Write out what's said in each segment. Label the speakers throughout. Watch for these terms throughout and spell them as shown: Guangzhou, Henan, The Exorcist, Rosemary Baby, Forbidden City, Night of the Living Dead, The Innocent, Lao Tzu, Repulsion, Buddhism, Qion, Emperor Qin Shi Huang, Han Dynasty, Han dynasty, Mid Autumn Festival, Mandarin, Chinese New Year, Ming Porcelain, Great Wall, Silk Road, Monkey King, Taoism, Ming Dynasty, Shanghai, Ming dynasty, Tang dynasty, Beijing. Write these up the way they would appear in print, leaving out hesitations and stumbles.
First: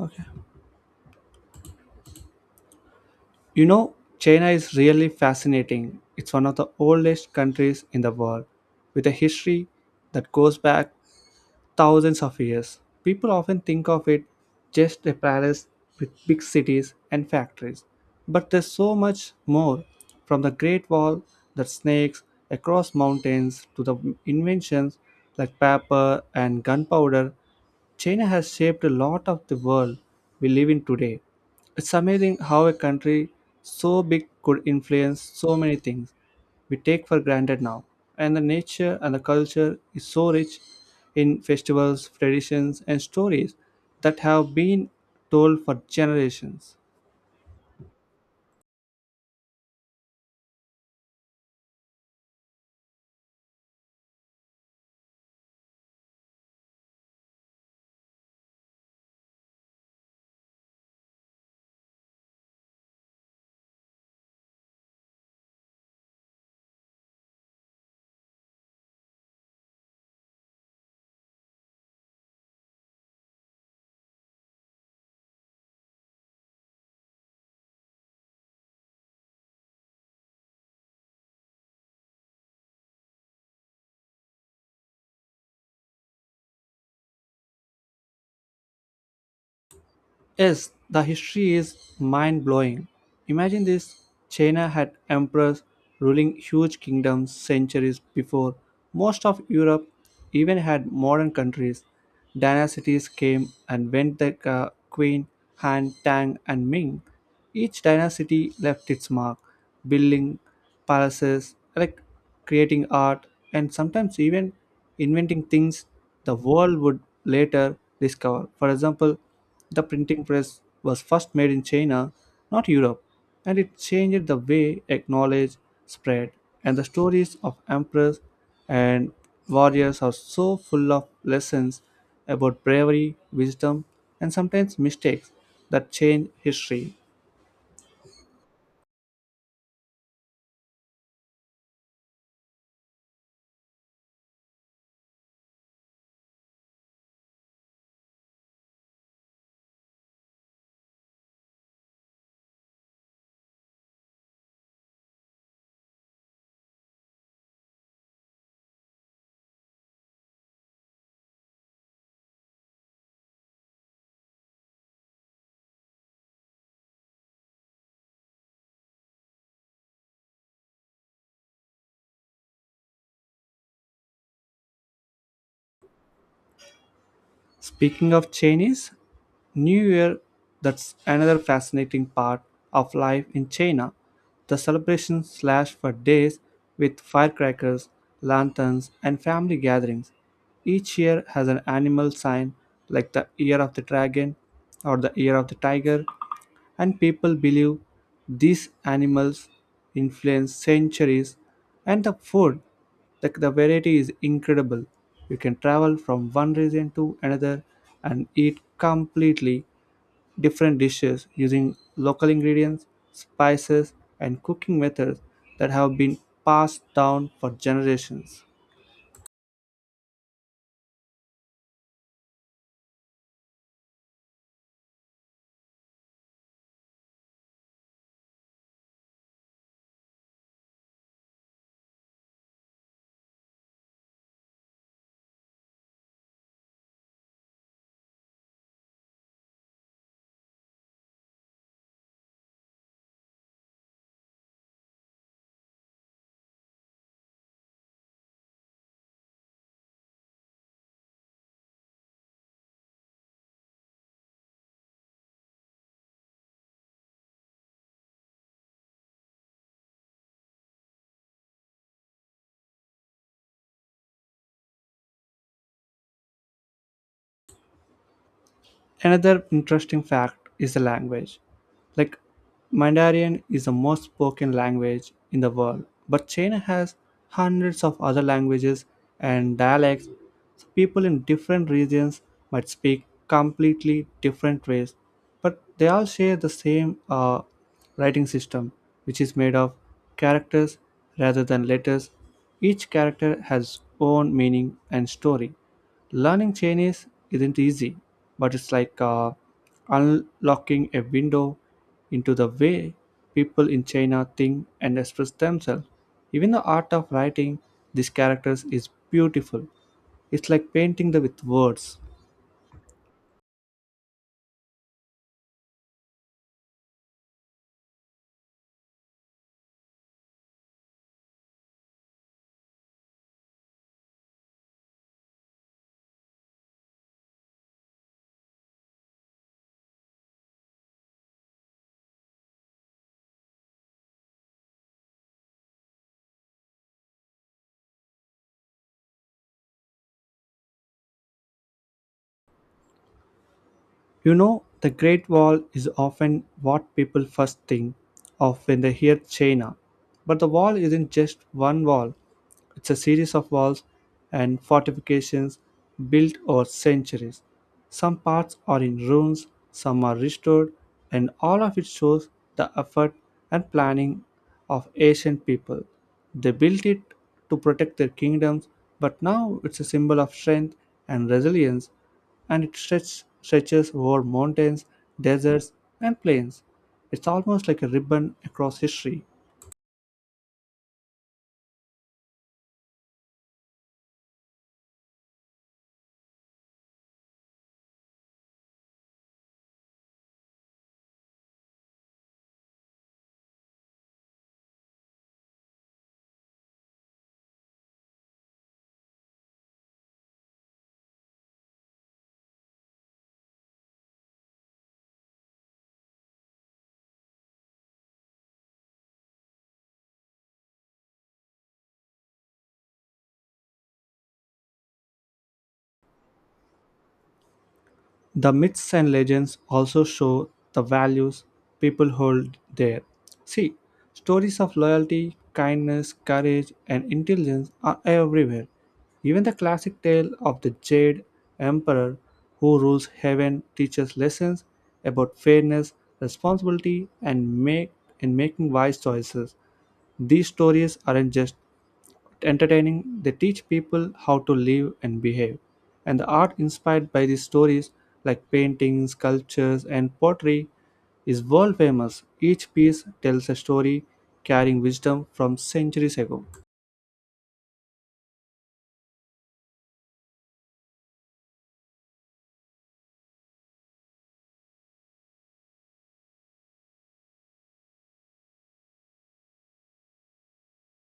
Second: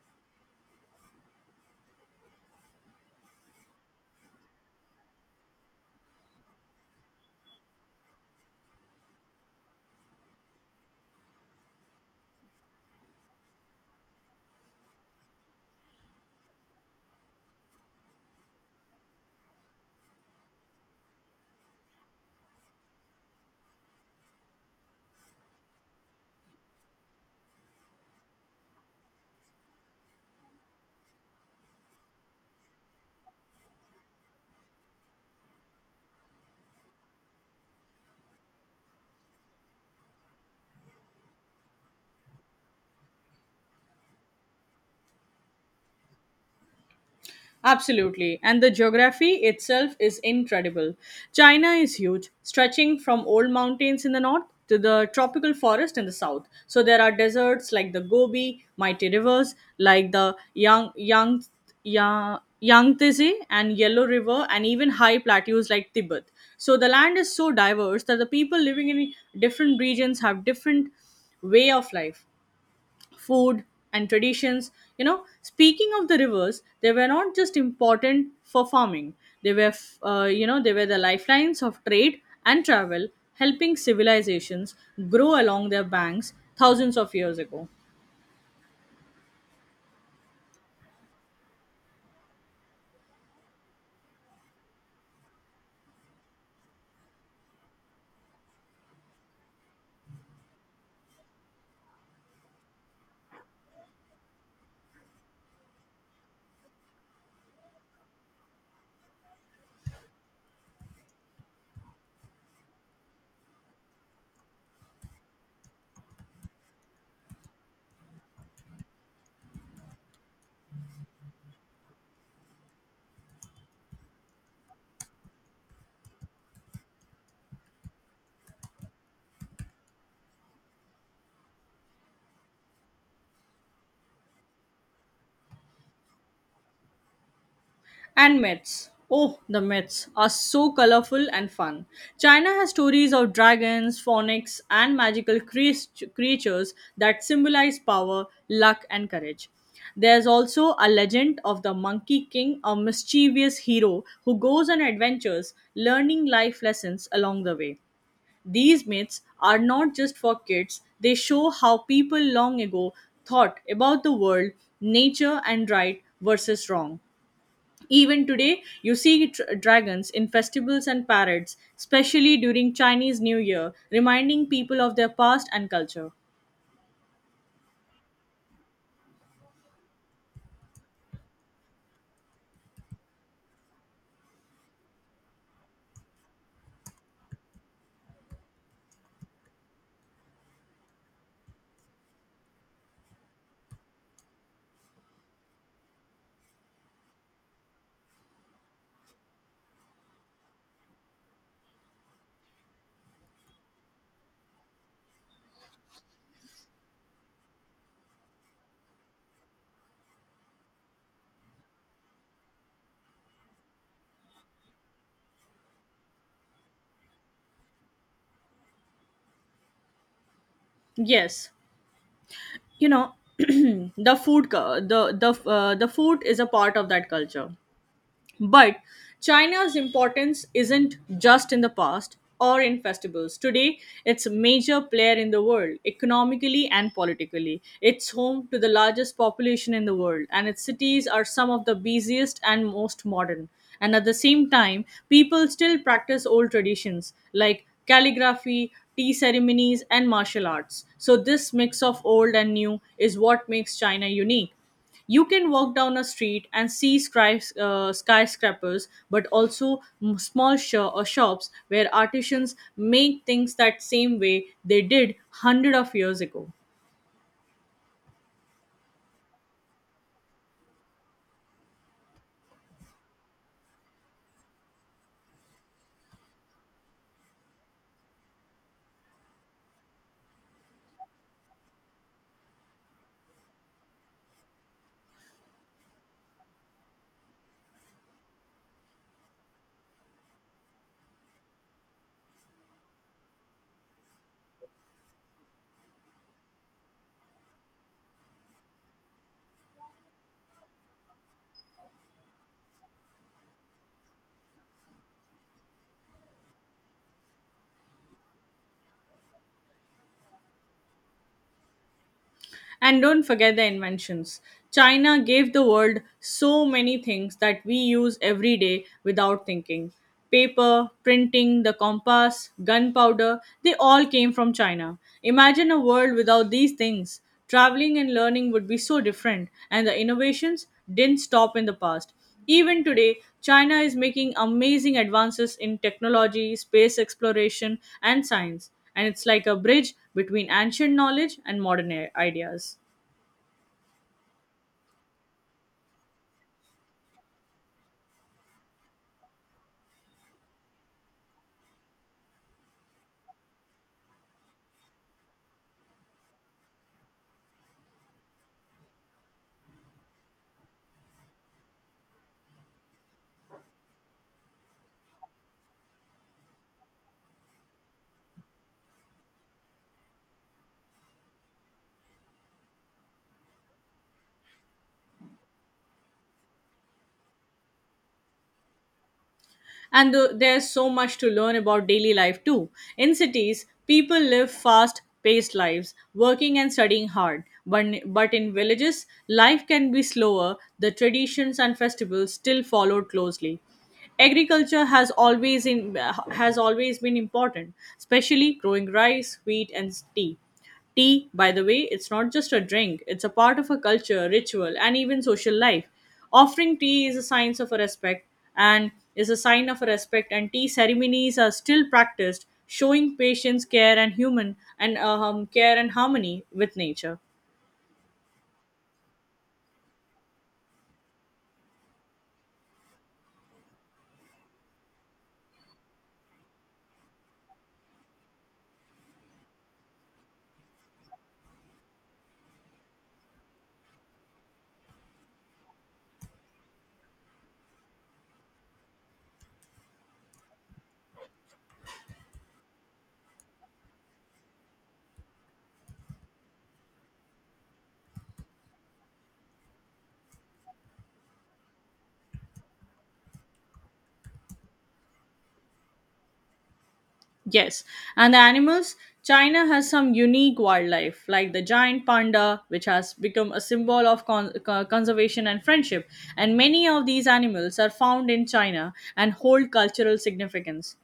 Speaker 1: Okay. You know, China is really fascinating. It's one of the oldest countries in the world with a history that goes back thousands of years. People often think of it just a palace with big cities and factories. But there's so much more, from the Great Wall that snakes across mountains to the inventions like paper and gunpowder. China has shaped a lot of the world we live in today. It's amazing how a country so big could influence so many things we take for granted now. And the nature and the culture is so rich in festivals, traditions, and stories that have been told for generations.
Speaker 2: Absolutely. And the geography itself is incredible. China is huge, stretching from old mountains in the north to the tropical forest in the south. So there are deserts like the Gobi, mighty rivers like the Yangtze and Yellow River and even high plateaus like Tibet. So the land is so diverse that the people living in different regions have different way of life, food, and traditions. You know, speaking of the rivers, they were not just important for farming. They were f- uh, you know they were the lifelines of trade and travel, helping civilizations grow along their banks thousands of years ago.
Speaker 1: Yes, the history is mind blowing. Imagine this, China had emperors ruling huge kingdoms centuries before most of Europe even had modern countries. Dynasties came and went, like Queen, Han, Tang, and Ming. Each dynasty left its mark, building palaces, like creating art, and sometimes even inventing things the world would later discover. For example, the printing press was first made in China, not Europe, and it changed the way knowledge spread. And the stories of emperors and warriors are so full of lessons about bravery, wisdom, and sometimes mistakes that change history.
Speaker 2: And myths. Oh, the myths are so colorful and fun. China has stories of dragons, phonics, and magical creatures that symbolize power, luck, and courage. There's also a legend of the Monkey King, a mischievous hero who goes on adventures, learning life lessons along the way. These myths are not just for kids, they show how people long ago thought about the world, nature, and right versus wrong. Even today, you see dragons in festivals and parades, especially during Chinese New Year, reminding people of their past and culture.
Speaker 1: Speaking of Chinese New Year, that's another fascinating part of life in China. The celebrations last for days with firecrackers, lanterns, and family gatherings. Each year has an animal sign like the year of the dragon or the year of the tiger, and people believe these animals influence centuries. And the food, the variety is incredible. You can travel from one region to another and eat completely different dishes using local ingredients, spices, and cooking methods that have been passed down for generations.
Speaker 2: Yes, you know, the food, the food is a part of that culture. But China's importance isn't just in the past or in festivals. Today, it's a major player in the world, economically and politically. It's home to the largest population in the world, and its cities are some of the busiest and most modern. And at the same time, people still practice old traditions like calligraphy, tea ceremonies, and martial arts. So, this mix of old and new is what makes China unique. You can walk down a street and see skyscrapers but also small shops where artisans make things that same way they did hundred of years ago.
Speaker 1: Another interesting fact is the language. Like, Mandarin is the most spoken language in the world, but China has hundreds of other languages and dialects. So people in different regions might speak completely different ways, but they all share the same writing system, which is made of characters rather than letters. Each character has own meaning and story. Learning Chinese isn't easy, but it's like, unlocking a window into the way people in China think and express themselves. Even the art of writing these characters is beautiful. It's like painting them with words.
Speaker 2: And don't forget the inventions. China gave the world so many things that we use every day without thinking. Paper, printing, the compass, gunpowder, they all came from China. Imagine a world without these things. Traveling and learning would be so different, and the innovations didn't stop in the past. Even today, China is making amazing advances in technology, space exploration, and science, and it's like a bridge between ancient knowledge and modern ideas.
Speaker 1: You know, the Great Wall is often what people first think of when they hear China. But the wall isn't just one wall. It's a series of walls and fortifications built over centuries. Some parts are in ruins, some are restored, and all of it shows the effort and planning of ancient people. They built it to protect their kingdoms, but now it's a symbol of strength and resilience, and it stretches over mountains, deserts, and plains. It's almost like a ribbon across history.
Speaker 2: And there's so much to learn about daily life too. In cities, people live fast paced lives, working and studying hard, but, but in villages life can be slower, the traditions and festivals still followed closely. Agriculture has always been important, especially growing rice, wheat, and tea. Tea, by the way, it's not just a drink, it's a part of a culture, ritual, and even social life. Offering tea is a sign of a respect and is a sign of a respect and tea ceremonies are still practiced, showing patience, care and harmony with nature.
Speaker 1: The myths and legends also show the values people hold there. See, stories of loyalty, kindness, courage, and intelligence are everywhere. Even the classic tale of the Jade Emperor who rules heaven teaches lessons about fairness, responsibility, and make and making wise choices. These stories aren't just entertaining. They teach people how to live and behave. And the art inspired by these stories, like paintings, sculptures, and pottery, is world famous. Each piece tells a story, carrying wisdom from centuries ago.
Speaker 2: Yes, and the animals. China has some unique wildlife, like the giant panda, which has become a symbol of conservation and friendship. And many of these animals are found in China and hold cultural significance.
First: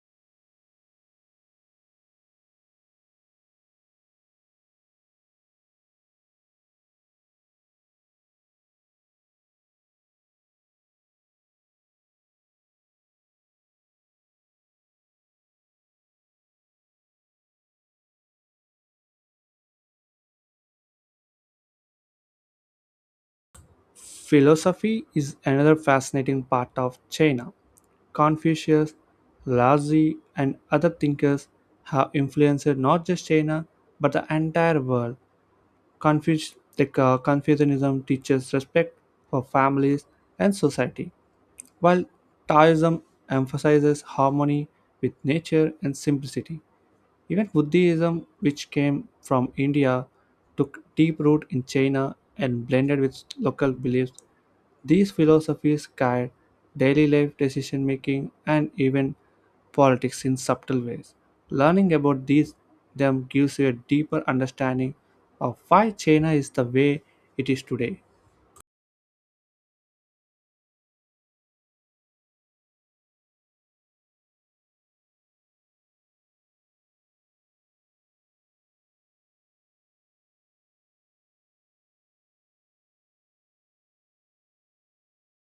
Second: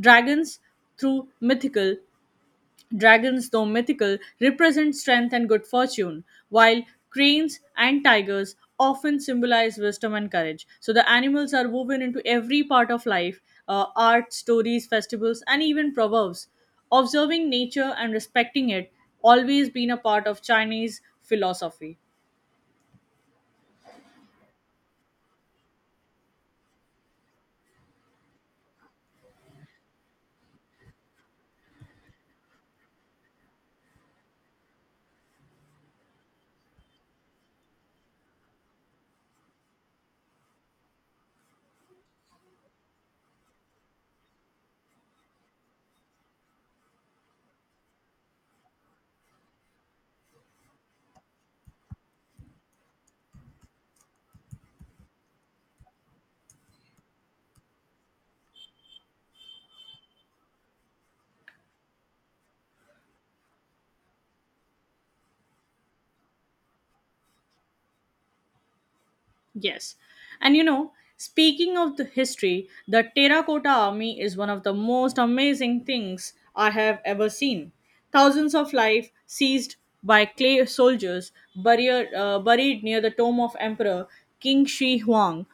Speaker 2: Dragons, through mythical Dragons, though mythical, represent strength and good fortune, while cranes and tigers often symbolize wisdom and courage. So the animals are woven into every part of life, art, stories, festivals, and even proverbs. Observing nature and respecting it always been a part of Chinese philosophy.
Speaker 1: Philosophy is another fascinating part of China. Confucius, Lao Tzu, and other thinkers have influenced not just China but the entire world. Confucianism teaches respect for families and society, while Taoism emphasizes harmony with nature and simplicity. Even Buddhism, which came from India, took deep root in China and blended with local beliefs. These philosophies guide daily life, decision making, and even politics in subtle ways. Learning about these them gives you a deeper understanding of why China is the way it is today.
Speaker 2: Yes. And you know, speaking of the history, the Terracotta Army is one of the most amazing things I have ever seen. Thousands of lives seized by clay soldiers buried near the tomb of Emperor King Shi Huang.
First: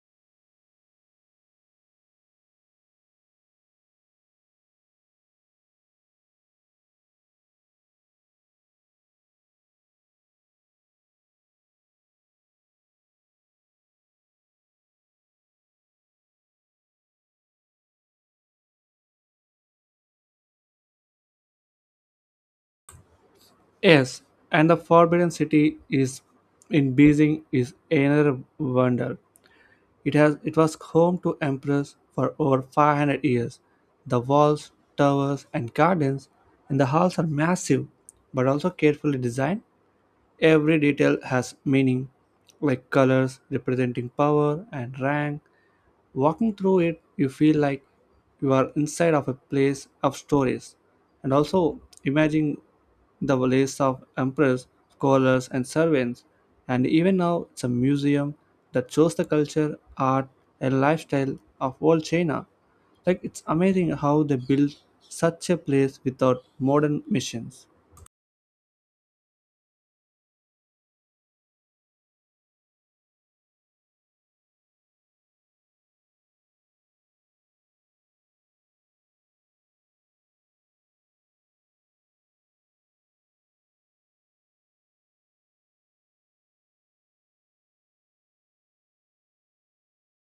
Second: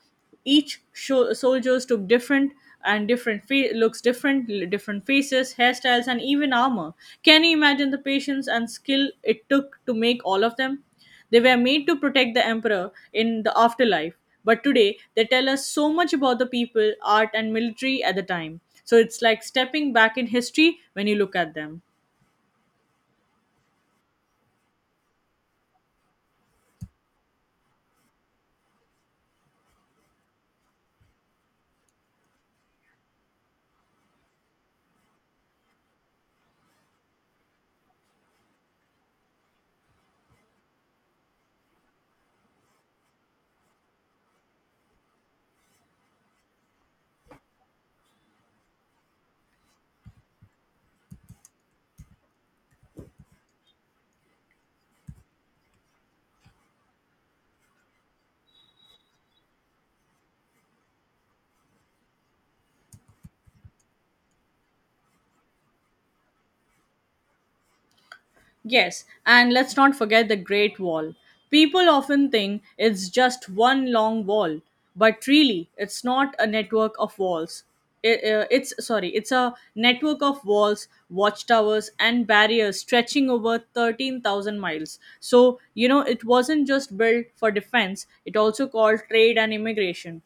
Speaker 2: Each soldiers took different and different fa- looks different different faces, hairstyles, and even armor. Can you imagine the patience and skill it took to make all of them? They were made to protect the emperor in the afterlife, but today they tell us so much about the people, art, and military at the time. So it's like stepping back in history when you look at them.
Speaker 1: Yes, and the Forbidden City is in Beijing is another wonder. It was home to emperors for over 500 years. The walls, towers, and gardens in the halls are massive, but also carefully designed. Every detail has meaning, like colors representing power and rank. Walking through it, you feel like you are inside of a place of stories. And also, imagine the lists of emperors, scholars, and servants. And even now, it's a museum that shows the culture, art, and lifestyle of old China. Like, it's amazing how they built such a place without modern machines.
Speaker 2: Yes, and let's not forget the Great Wall. People often think it's just one long wall, but really, it's not a network of walls. It's a network of walls, watchtowers, and barriers stretching over 13,000 miles. So, you know, it wasn't just built for defense, it also called trade and immigration.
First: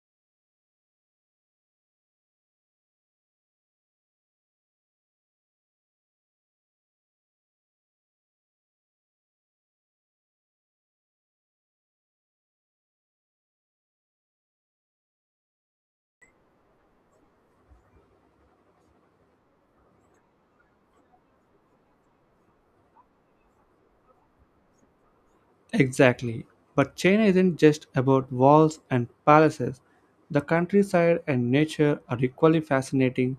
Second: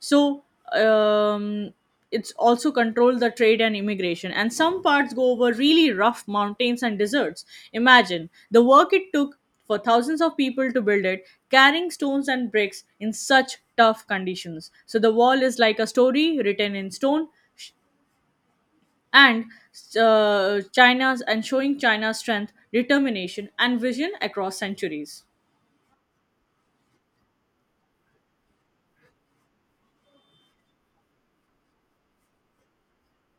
Speaker 2: so um, it's also controlled the trade and immigration, and some parts go over really rough mountains and deserts. Imagine the work it took for thousands of people to build it, carrying stones and bricks in such tough conditions. So the wall is like a story written in stone sh- and china's and showing china's strength, determination, and vision across centuries.
Speaker 1: Exactly. But China isn't just about walls and palaces. The countryside and nature are equally fascinating.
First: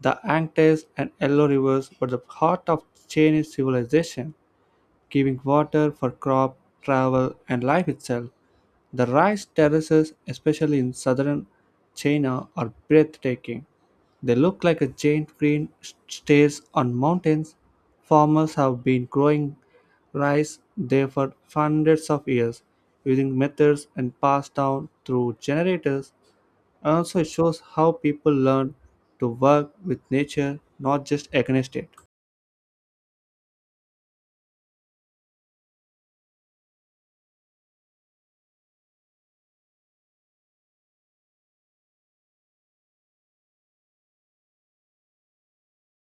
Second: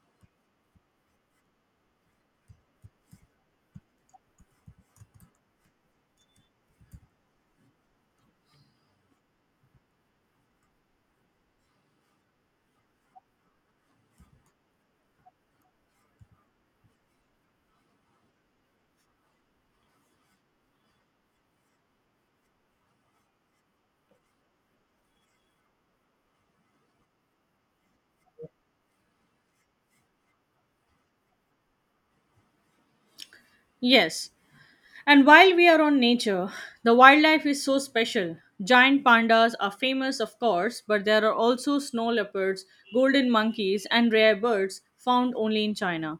Speaker 1: The Yangtze and Yellow Rivers were the heart of Chinese civilization, giving water for crop, travel, and life itself. The rice terraces, especially in southern China, are breathtaking. They look like a giant green stairs on mountains. Farmers have been growing rice there for hundreds of years using methods and passed down through generators. Also, it shows how people learn to work with nature, not just against it.
Speaker 2: Yes. And while we are on nature, the wildlife is so special. Giant pandas are famous, of course, but there are also snow leopards, golden monkeys, and rare birds found only in China.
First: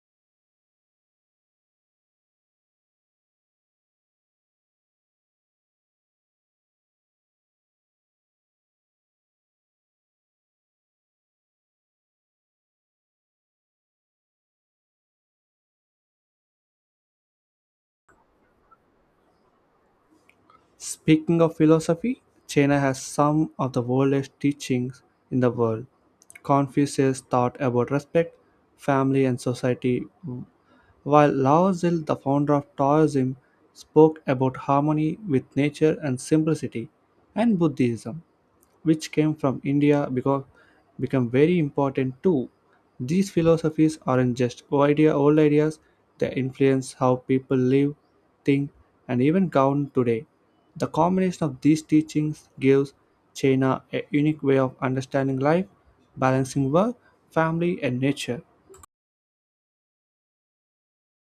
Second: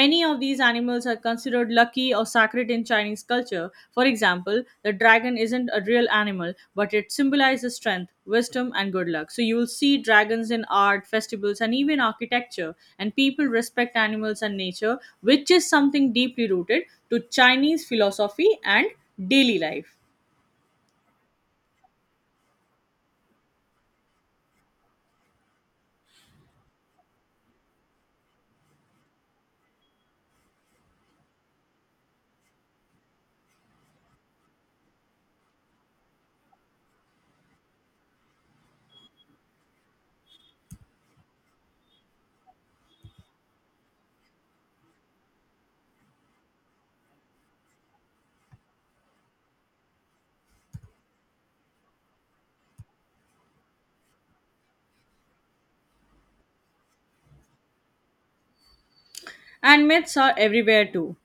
Speaker 2: Many of these animals are considered lucky or sacred in Chinese culture. For example, the dragon isn't a real animal, but it symbolizes strength, wisdom, and good luck. So you will see dragons in art, festivals, and even architecture. And people respect animals and nature, which is something deeply rooted to Chinese philosophy and daily life.
Speaker 1: Speaking of philosophy, China has some of the oldest teachings in the world. Confucius taught about respect, family, and society, while Lao Tzu, the founder of Taoism, spoke about harmony with nature and simplicity, and Buddhism, which came from India, become very important too. These philosophies aren't just old ideas, they influence how people live, think, and even count today. The combination of these teachings gives China a unique way of understanding life, balancing work, family, and nature.
Speaker 2: And myths are everywhere too.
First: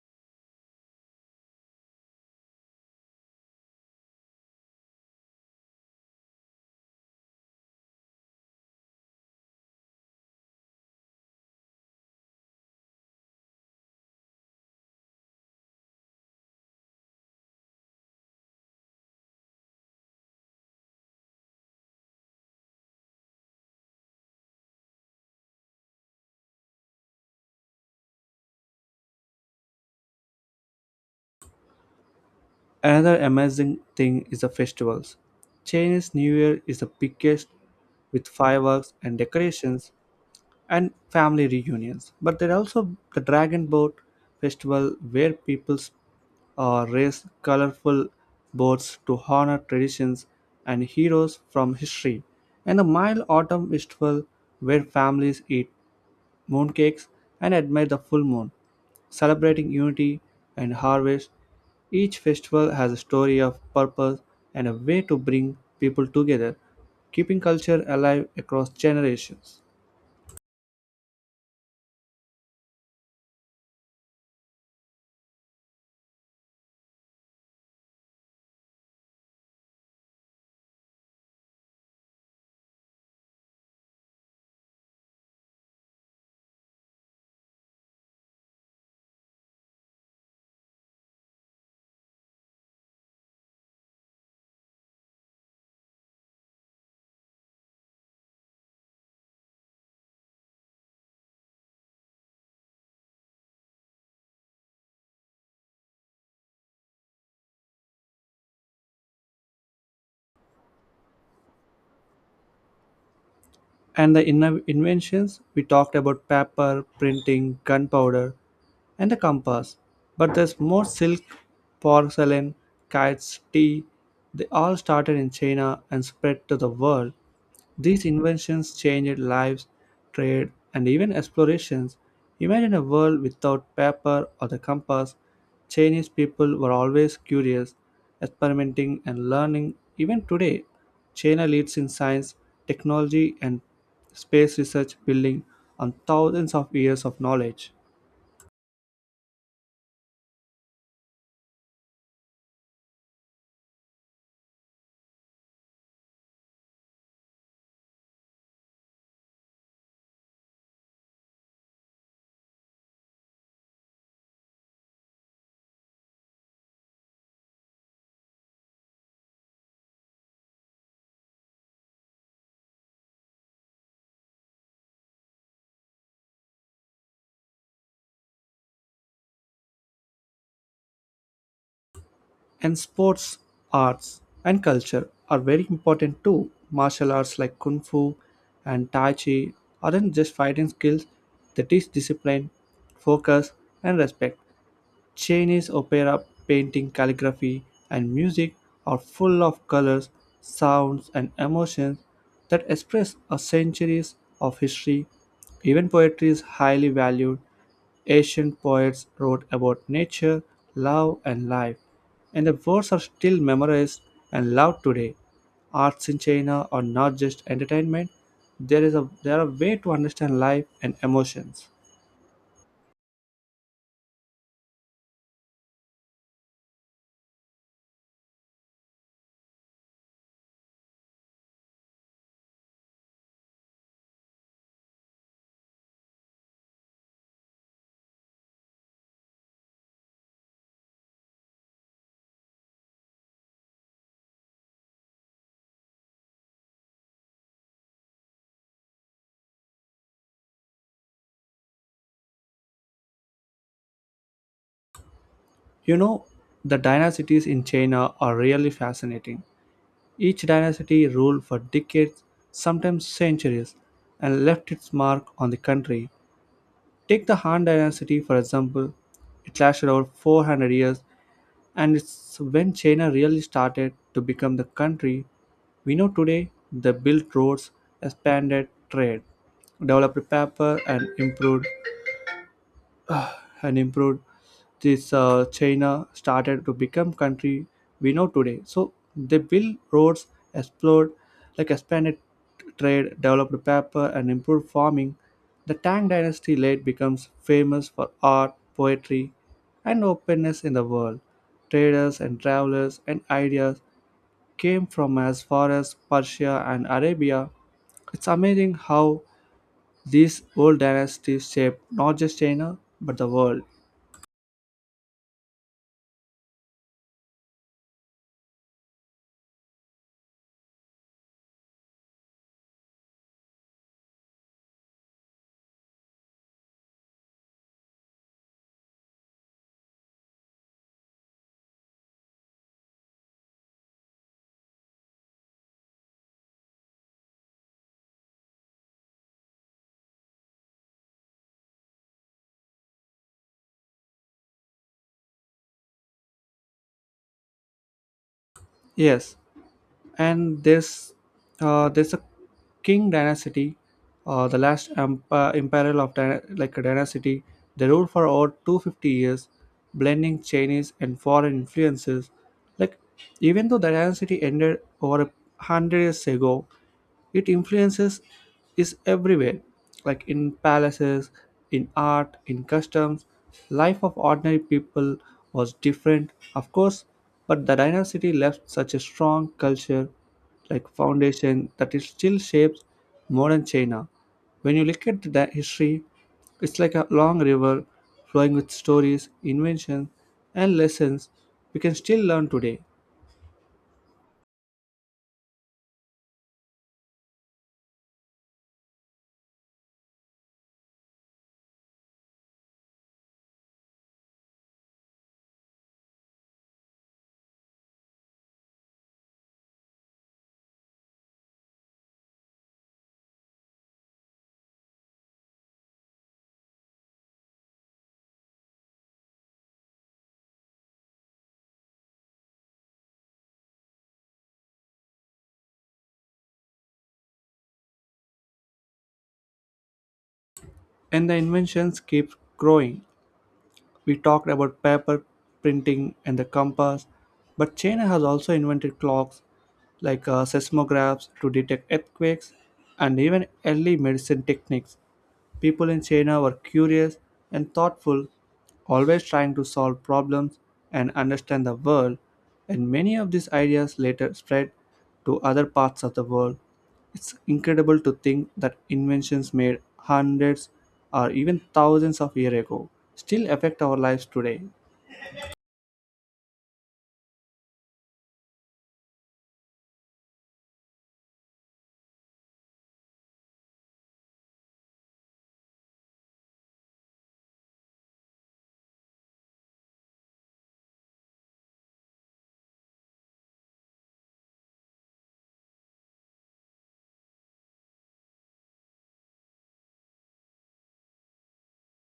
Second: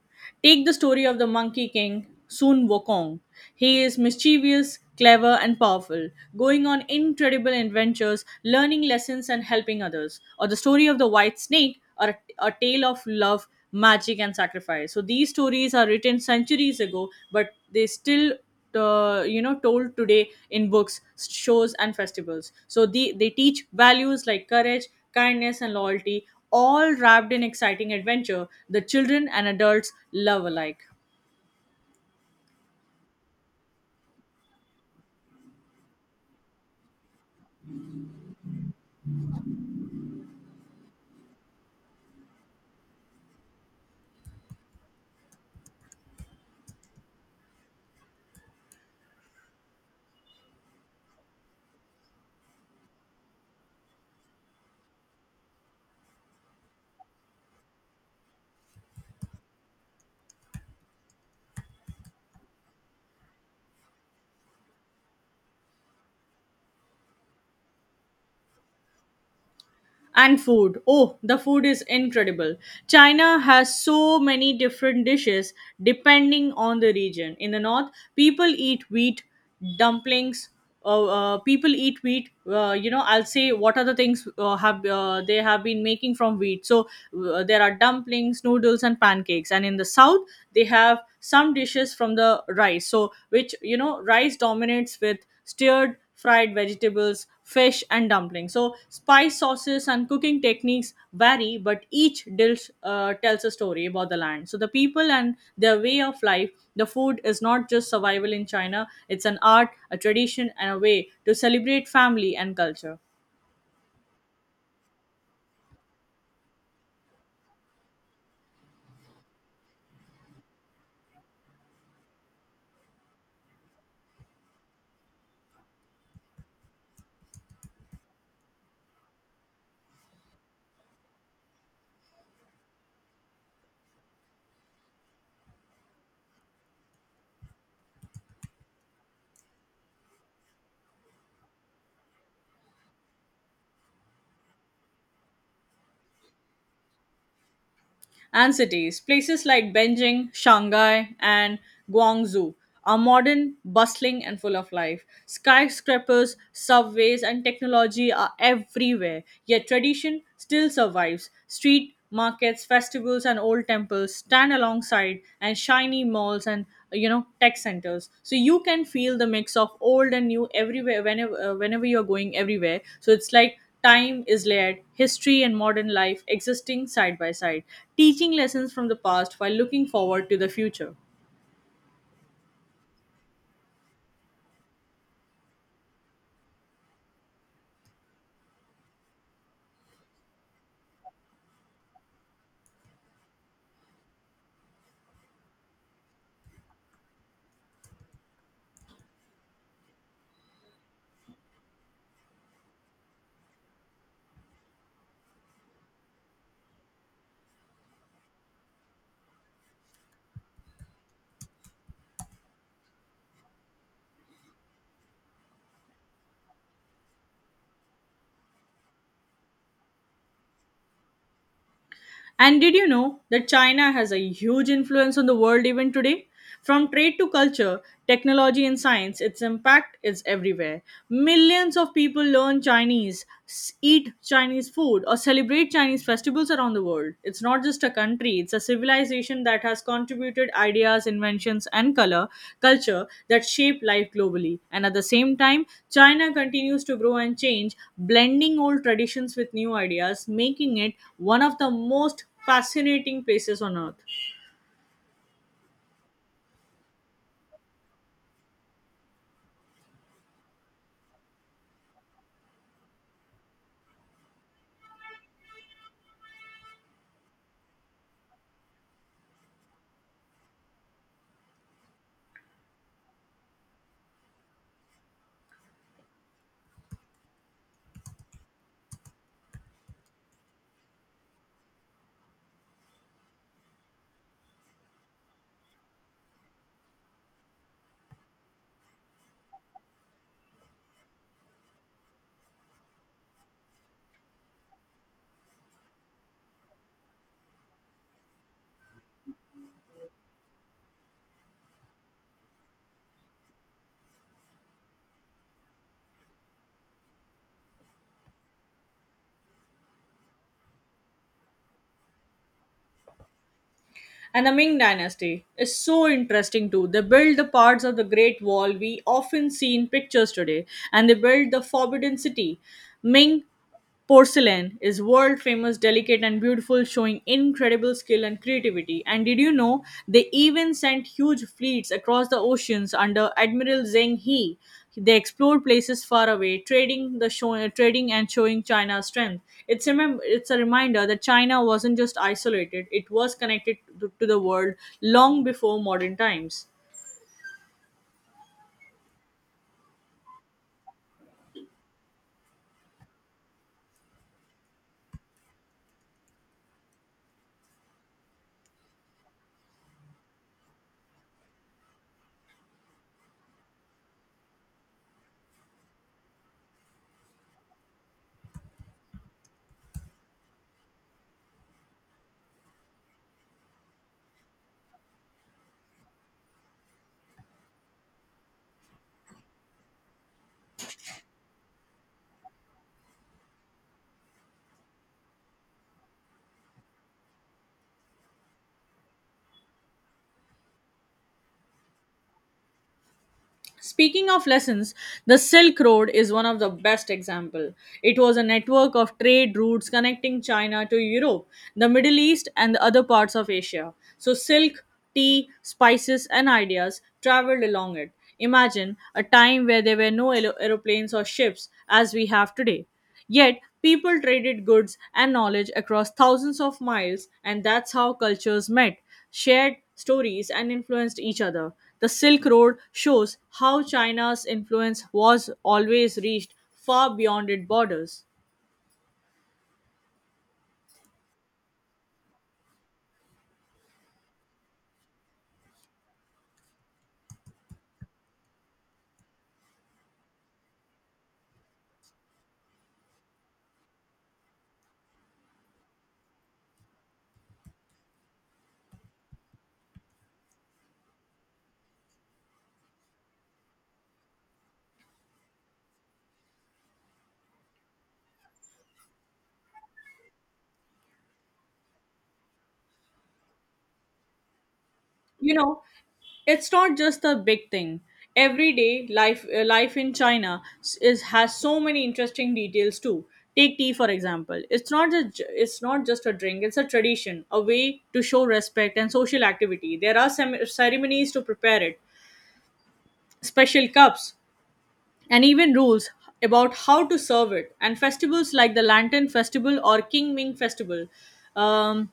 Speaker 2: Take the story of the Monkey King, Sun Wukong. He is mischievous, clever, and powerful, going on incredible adventures, learning lessons, and helping others. Or the story of the White Snake, or a tale of love, magic, and sacrifice. So these stories are written centuries ago, but they still you know told today in books, shows, and festivals. So they teach values like courage, kindness, and loyalty, all wrapped in exciting adventure the children and adults love alike.
Speaker 1: Another amazing thing is the festivals. Chinese New Year is the biggest, with fireworks and decorations, and family reunions. But there are also the Dragon Boat Festival, where people raise colorful boats to honor traditions and heroes from history. And the Mild Autumn Festival, where families eat mooncakes and admire the full moon, celebrating unity and harvest. Each festival has a story of purpose and a way to bring people together, keeping culture alive across generations.
Speaker 2: And food. Oh, the food is incredible. China has so many different dishes depending on the region. In the north, people eat wheat, dumplings, uh, people eat wheat you know I'll say what are the things have they have been making from wheat. So there are dumplings, noodles, and pancakes. And in the south, they have some dishes from the rice. So, which you know, rice dominates with stirred fried vegetables, fish, and dumplings. So, spice sauces and cooking techniques vary, but each dish tells a story about the land. So, the people and their way of life, the food is not just survival in China, it's an art, a tradition, and a way to celebrate family and culture.
Speaker 1: And the inventions, we talked about paper, printing, gunpowder, and the compass. But there's more: silk, porcelain, kites, tea. They all started in China and spread to the world. These inventions changed lives, trade, and even explorations. Imagine a world without paper or the compass. Chinese people were always curious, experimenting, and learning. Even today, China leads in science, technology, and space research, building on thousands of years of knowledge.
Speaker 2: And cities. Places like Beijing, Shanghai, and Guangzhou are modern, bustling, and full of life. Skyscrapers, subways, and technology are everywhere, yet tradition still survives. Street markets, festivals, and old temples stand alongside, and shiny malls and, you know, tech centers. So you can feel the mix of old and new everywhere, whenever you're going everywhere. So it's like time is layered, history and modern life existing side by side, teaching lessons from the past while looking forward to the future.
Speaker 1: And sports, arts, and culture are very important too. Martial arts like Kung Fu and Tai Chi aren't just fighting skills, they teach discipline, focus, and respect. Chinese opera, painting, calligraphy, and music are full of colors, sounds, and emotions that express a centuries of history. Even poetry is highly valued. Ancient poets wrote about nature, love, and life, and the words are still memorized and loved today. Arts in China are not just entertainment; there is a they are a way to understand life and emotions.
Speaker 2: And did you know that China has a huge influence on the world even today? From trade to culture, technology and science, its impact is everywhere. Millions of people learn Chinese, eat Chinese food, or celebrate Chinese festivals around the world. It's not just a country tree. It's a civilization that has contributed ideas, inventions, and color culture that shape life globally. And at the same time, China continues to grow and change, blending old traditions with new ideas, making it one of the most fascinating places on earth.
Speaker 1: You know, the dynasties in China are really fascinating. Each dynasty ruled for decades, sometimes centuries, and left its mark on the country. Take the Han dynasty, for example. It lasted over 400 years, and it's when China really started to become the country we know today. They built roads, expanded trade, developed paper, and improved this china started to become country we know today. So they built roads, explored, like expanded trade, developed paper, and improved farming. The Tang dynasty late becomes famous for art, poetry, and openness in the world. Traders and travelers and ideas came from as far as Persia and Arabia. It's amazing how these old dynasties shaped not just China but the world.
Speaker 2: And the Ming Dynasty is so interesting too. They built the parts of the Great Wall we often see in pictures today, and they built the Forbidden City. Ming Porcelain is world famous, delicate, and beautiful, showing incredible skill and creativity. And did you know they even sent huge fleets across the oceans under Admiral Zheng He? They explored places far away, trading and showing China's strength. It's a reminder that China wasn't just isolated; it was connected to the world long before modern times.
Speaker 1: Yes, and there's a King dynasty, imperial of dyna- like a dynasty. They ruled for over 250 years, blending Chinese and foreign influences. Like, even though the dynasty ended over a hundred years ago, it influences is everywhere, like in palaces, in art, in customs. Life of ordinary people was different, of course, but the dynasty left such a strong culture, like foundation, that it still shapes modern China. When you look at the history, it's like a long river flowing with stories, inventions, and lessons we can still learn today.
Speaker 2: Speaking of lessons, the Silk Road is one of the best example. It was a network of trade routes connecting China to Europe, the Middle East and the other parts of Asia. So silk, tea, spices and ideas traveled along it. Imagine a time where there were no aeroplanes or ships as we have today. Yet, people traded goods and knowledge across thousands of miles, and that's how cultures met, shared stories, and influenced each other. The Silk Road shows how China's influence was always reached far beyond its borders.
Speaker 1: And the inventions keep growing. We talked about paper, printing, and the compass, but China has also invented clocks, like, seismographs to detect earthquakes and even early medicine techniques. People in China were curious and thoughtful, always trying to solve problems and understand the world, and many of these ideas later spread to other parts of the world. It's incredible to think that inventions made hundreds or even thousands of years ago still affect our lives today.
Speaker 2: You know, it's not just a big thing. Everyday life life in China s- is has so many interesting details too. Take tea for example. It's not just it's not just a drink, it's a tradition, a way to show respect and social activity. There are some ceremonies to prepare it, special cups, and even rules about how to serve it. And festivals like the Lantern Festival or King Ming Festival um,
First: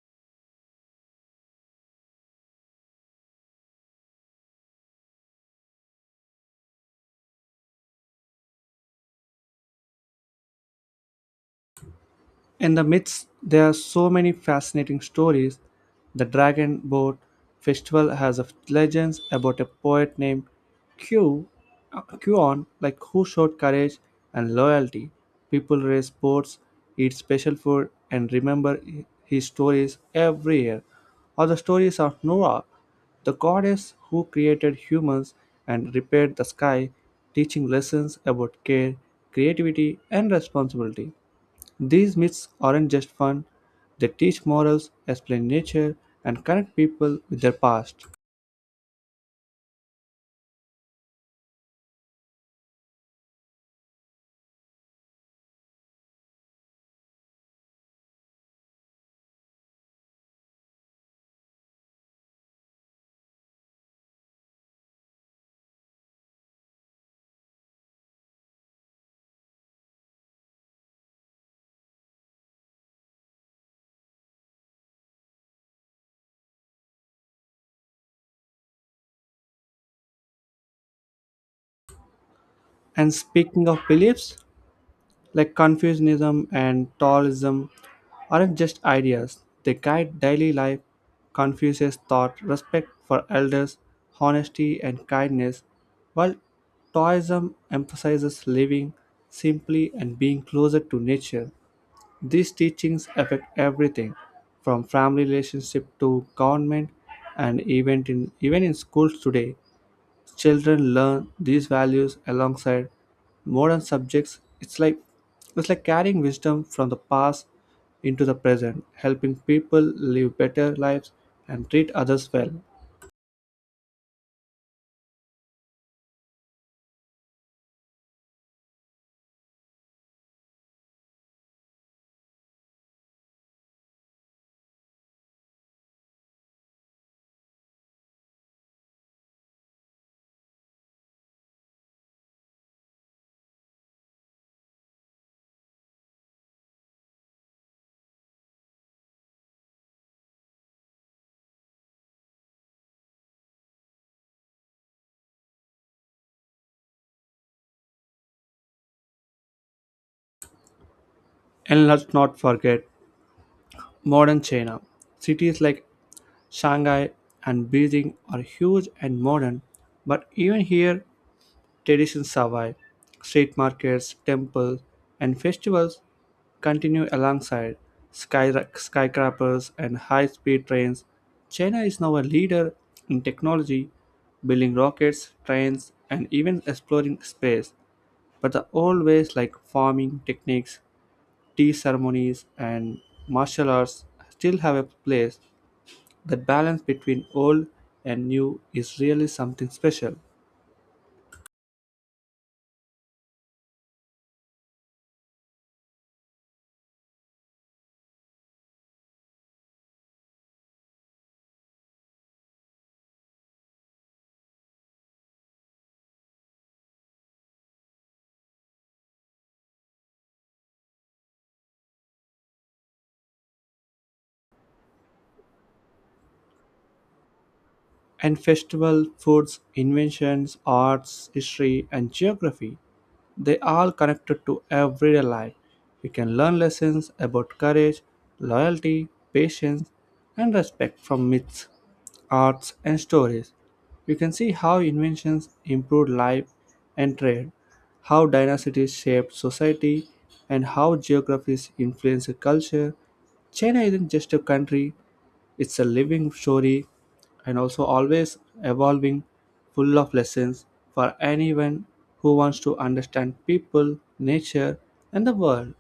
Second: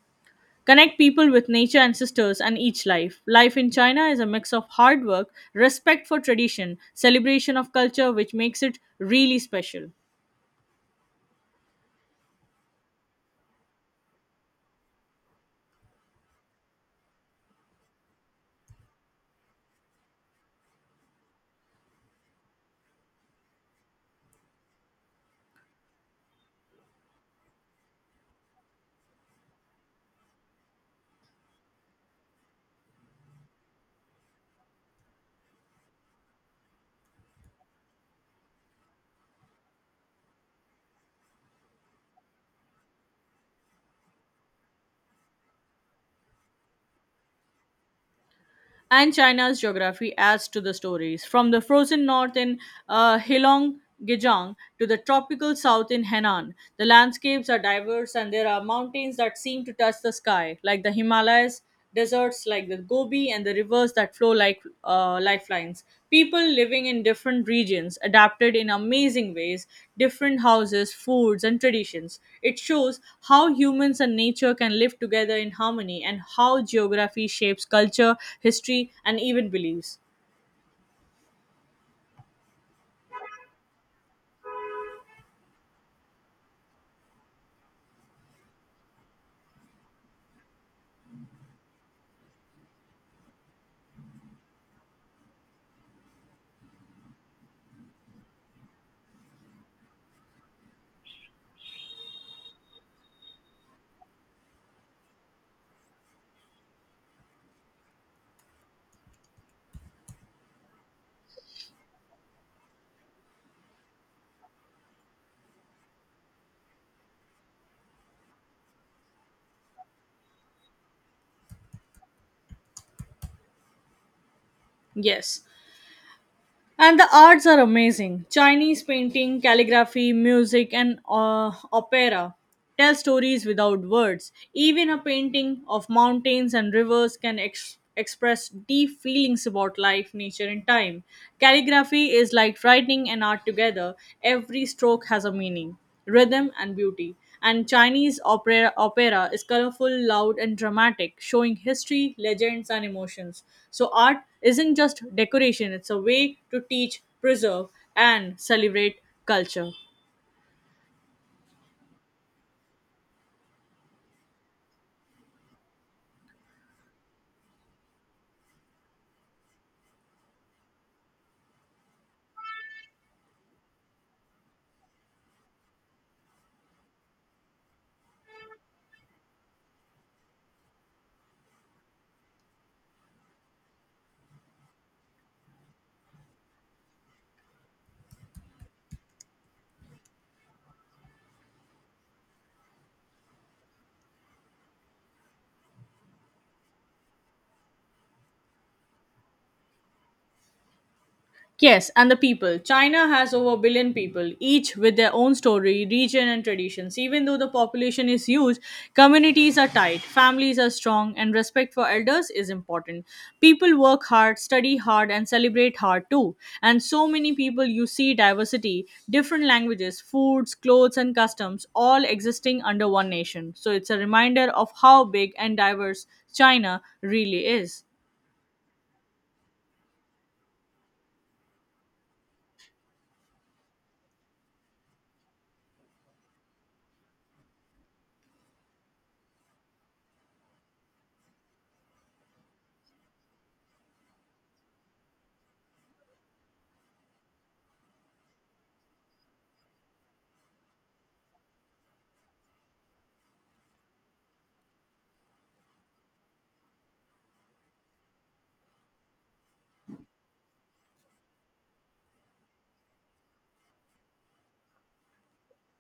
Speaker 2: connect people with nature, ancestors, and each life. Life in China is a mix of hard work, respect for tradition, celebration of culture, which makes it really special.
Speaker 1: In the myths, there are so many fascinating stories. The Dragon Boat Festival has a legends about a poet named Q, Qion, like, who showed courage and loyalty. People race boats, eat special food, and remember his stories every year. Or the stories of Noah, the goddess who created humans and repaired the sky, teaching lessons about care, creativity, and responsibility. These myths aren't just fun, they teach morals, explain nature, and connect people with their past.
Speaker 2: And China's geography adds to the stories. From the frozen north in Heilongjiang to the tropical south in Henan, the landscapes are diverse, and there are mountains that seem to touch the sky, like the Himalayas, deserts like the Gobi, and the rivers that flow like lifelines. People living in different regions adapted in amazing ways: different houses, foods, and traditions. It shows how humans and nature can live together in harmony, and how geography shapes culture, history, and even beliefs.
Speaker 1: And speaking of beliefs, like, Confucianism and Taoism aren't just ideas, they guide daily life. Confucius taught respect for elders, honesty, and kindness, while Taoism emphasizes living simply and being closer to nature. These teachings affect everything from family relationship to government and even in schools today. Children learn these values alongside modern subjects. It's like carrying wisdom from the past into the present, helping people live better lives and treat others well.
Speaker 2: Yes, and the arts are amazing. Chinese painting, calligraphy, music, and opera tell stories without words. Even a painting of mountains and rivers can express deep feelings about life, nature, and time. Calligraphy is like writing and art together, every stroke has a meaning, rhythm, and beauty. And Chinese opera is colorful, loud, and dramatic, showing history, legends, and emotions. So art isn't just decoration, it's a way to teach, preserve, and celebrate culture.
Speaker 1: And let's not forget modern China. Cities like Shanghai and Beijing are huge and modern, but even here, traditions survive. Street markets, temples, and festivals continue alongside skyscrapers and high speed trains. China is now a leader in technology, building rockets, trains, and even exploring space. But the old ways, like farming techniques, tea ceremonies, and martial arts, still have a place. That balance between old and new is really something special.
Speaker 2: Yes, and the people. China has over a billion people, each with their own story, region, and traditions. Even though the population is huge, communities are tight, families are strong, and respect for elders is important. People work hard, study hard, and celebrate hard too. And so many people, you see diversity: different languages, foods, clothes, and customs all existing under one nation. So it's a reminder of how big and diverse China really is.
Speaker 1: And festival, foods, inventions, arts, history, and geography, they all connected to everyday life. You can learn lessons about courage, loyalty, patience, and respect from myths, arts, and stories. You can see how inventions improved life and trade, how dynasties shaped society, and how geographies influence culture. China isn't just a country, it's a living story, and also always evolving, full of lessons for anyone who wants to understand people, nature, and the world.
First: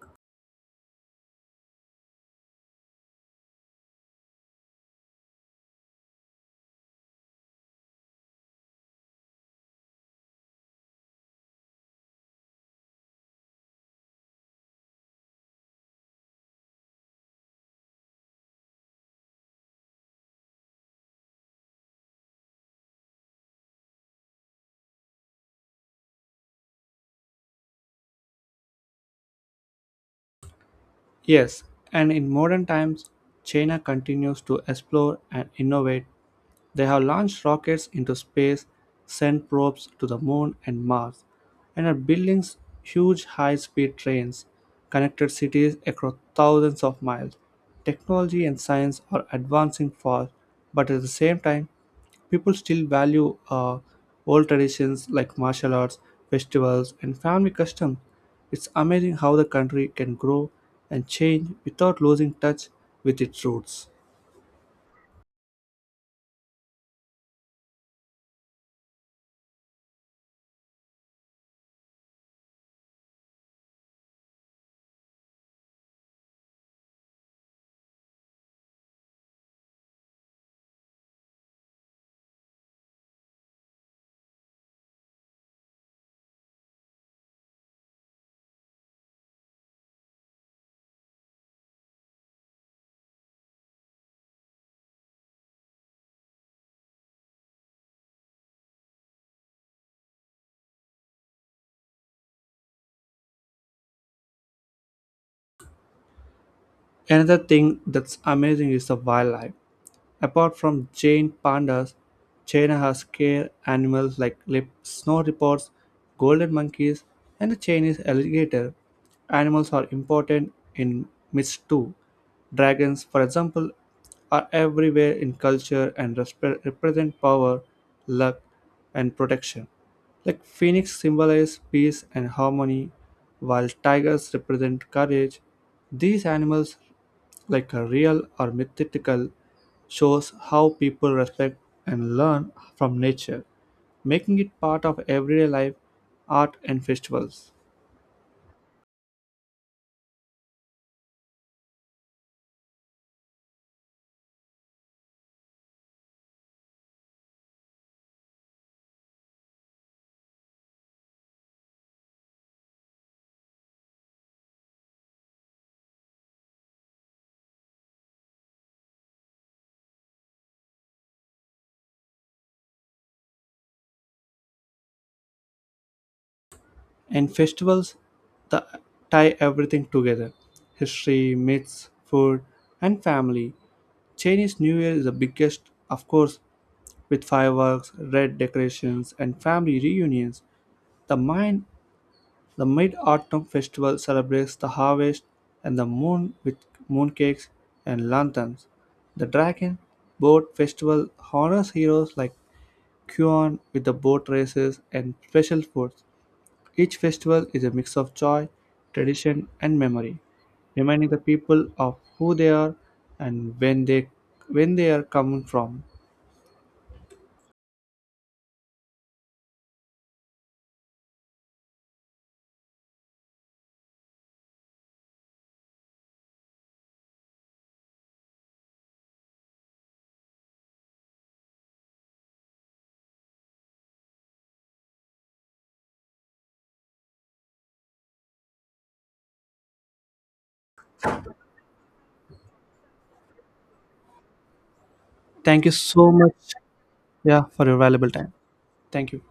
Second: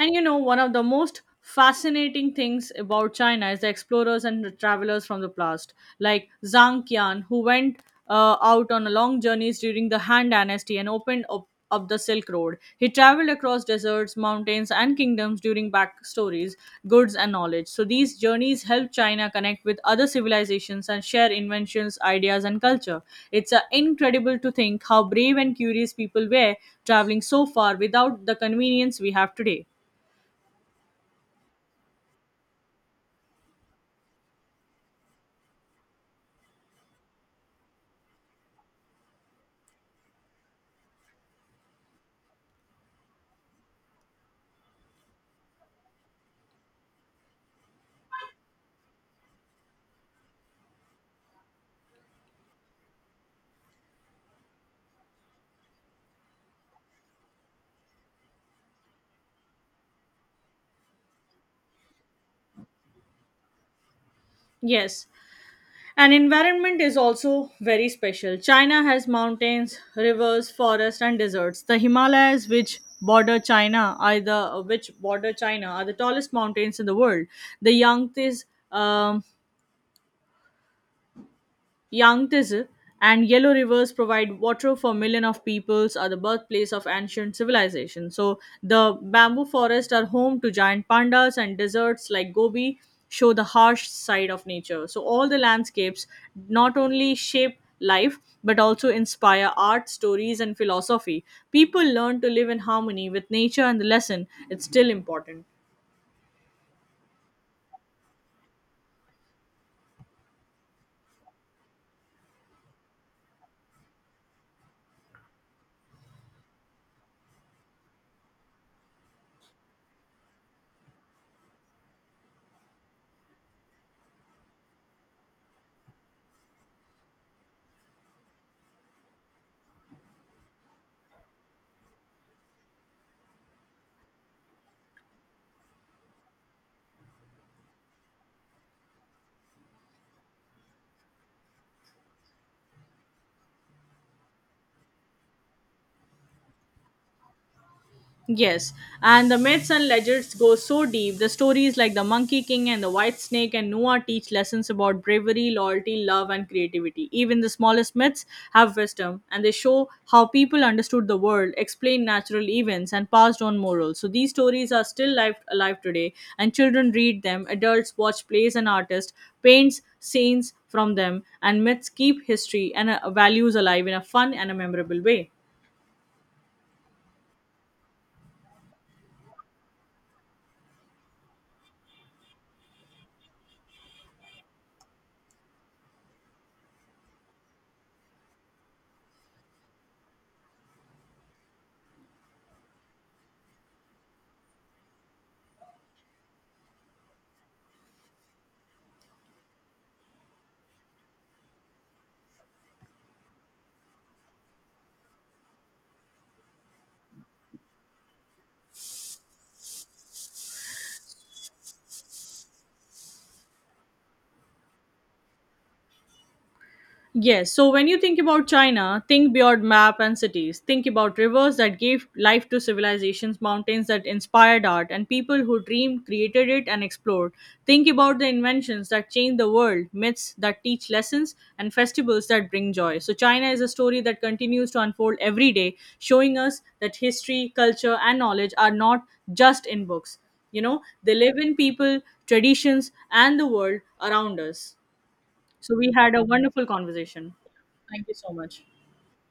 Speaker 2: And you know, one of the most fascinating things about China is the explorers and the travelers from the past, like Zhang Qian, who went out on long journeys during the Han Dynasty and opened up the Silk Road. He traveled across deserts, mountains, and kingdoms during backstories, goods, and knowledge. So these journeys help China connect with other civilizations and share inventions, ideas, and culture. It's incredible to think how brave and curious people were, traveling so far without the convenience we have today.
Speaker 1: Yes, and in modern times, China continues to explore and innovate. They have launched rockets into space, sent probes to the moon and Mars, and are building huge high speed trains, connected cities across thousands of miles. Technology and science are advancing fast, but at the same time, people still value old traditions like martial arts, festivals, and family customs. It's amazing how the country can grow and change without losing touch with its roots.
Speaker 2: Yes, and environment is also very special. China has mountains, rivers, forests, and deserts. The Himalayas, which border China, are the tallest mountains in the world. The Yangtze um, Yangtze and Yellow Rivers provide water for millions of peoples, are the birthplace of ancient civilization. So the bamboo forests are home to giant pandas, and deserts like Gobi show the harsh side of nature. So all the landscapes not only shape life but also inspire art, stories, and philosophy. People learn to live in harmony with nature, and the lesson it's still important.
Speaker 1: Another thing that's amazing is the wildlife. Apart from giant pandas, China has scare animals like lip snow leopards, golden monkeys, and the Chinese alligator. Animals are important in myths too. Dragons, for example, are everywhere in culture and represent power, luck, and protection. Like phoenix symbolize peace and harmony, while tigers represent courage. These animals, like a real or mythical, shows how people respect and learn from nature, making it part of everyday life, art, and festivals.
Speaker 2: Yes, and the myths and legends go so deep. The stories like the Monkey King and the White Snake and Noah teach lessons about bravery, loyalty, love, and creativity. Even the smallest myths have wisdom, and they show how people understood the world, explained natural events, and passed on morals. So these stories are still life, alive today, and children read them, adults watch plays, and artists paints scenes from them, and myths keep history and values alive in a fun and a memorable way.
Speaker 1: And festivals, the, tie everything together: history, myths, food, and family. Chinese New Year is the biggest, of course, with fireworks, red decorations, and family reunions. The mind The Mid Autumn Festival celebrates the harvest and the moon with mooncakes and lanterns. The Dragon Boat Festival honors heroes like Kuan with the boat races and special foods. Each festival is a mix of joy, tradition, and memory, reminding the people of who they are and when they are coming from.
Speaker 2: Yes, so when you think about China, think beyond map and cities. Think about rivers that gave life to civilizations, mountains that inspired art, and people who dreamed, created it, and explored. Think about the inventions that changed the world, myths that teach lessons, and festivals that bring joy. So China is a story that continues to unfold every day, showing us that history, culture, and knowledge are not just in books. You know, they live in people, traditions, and the world around us.
Speaker 1: Thank you
Speaker 2: So we
Speaker 1: so
Speaker 2: had a
Speaker 1: much,
Speaker 2: wonderful conversation.
Speaker 1: yeah, for your
Speaker 2: Thank
Speaker 1: valuable
Speaker 2: you so
Speaker 1: time.
Speaker 2: much.
Speaker 1: Thank you.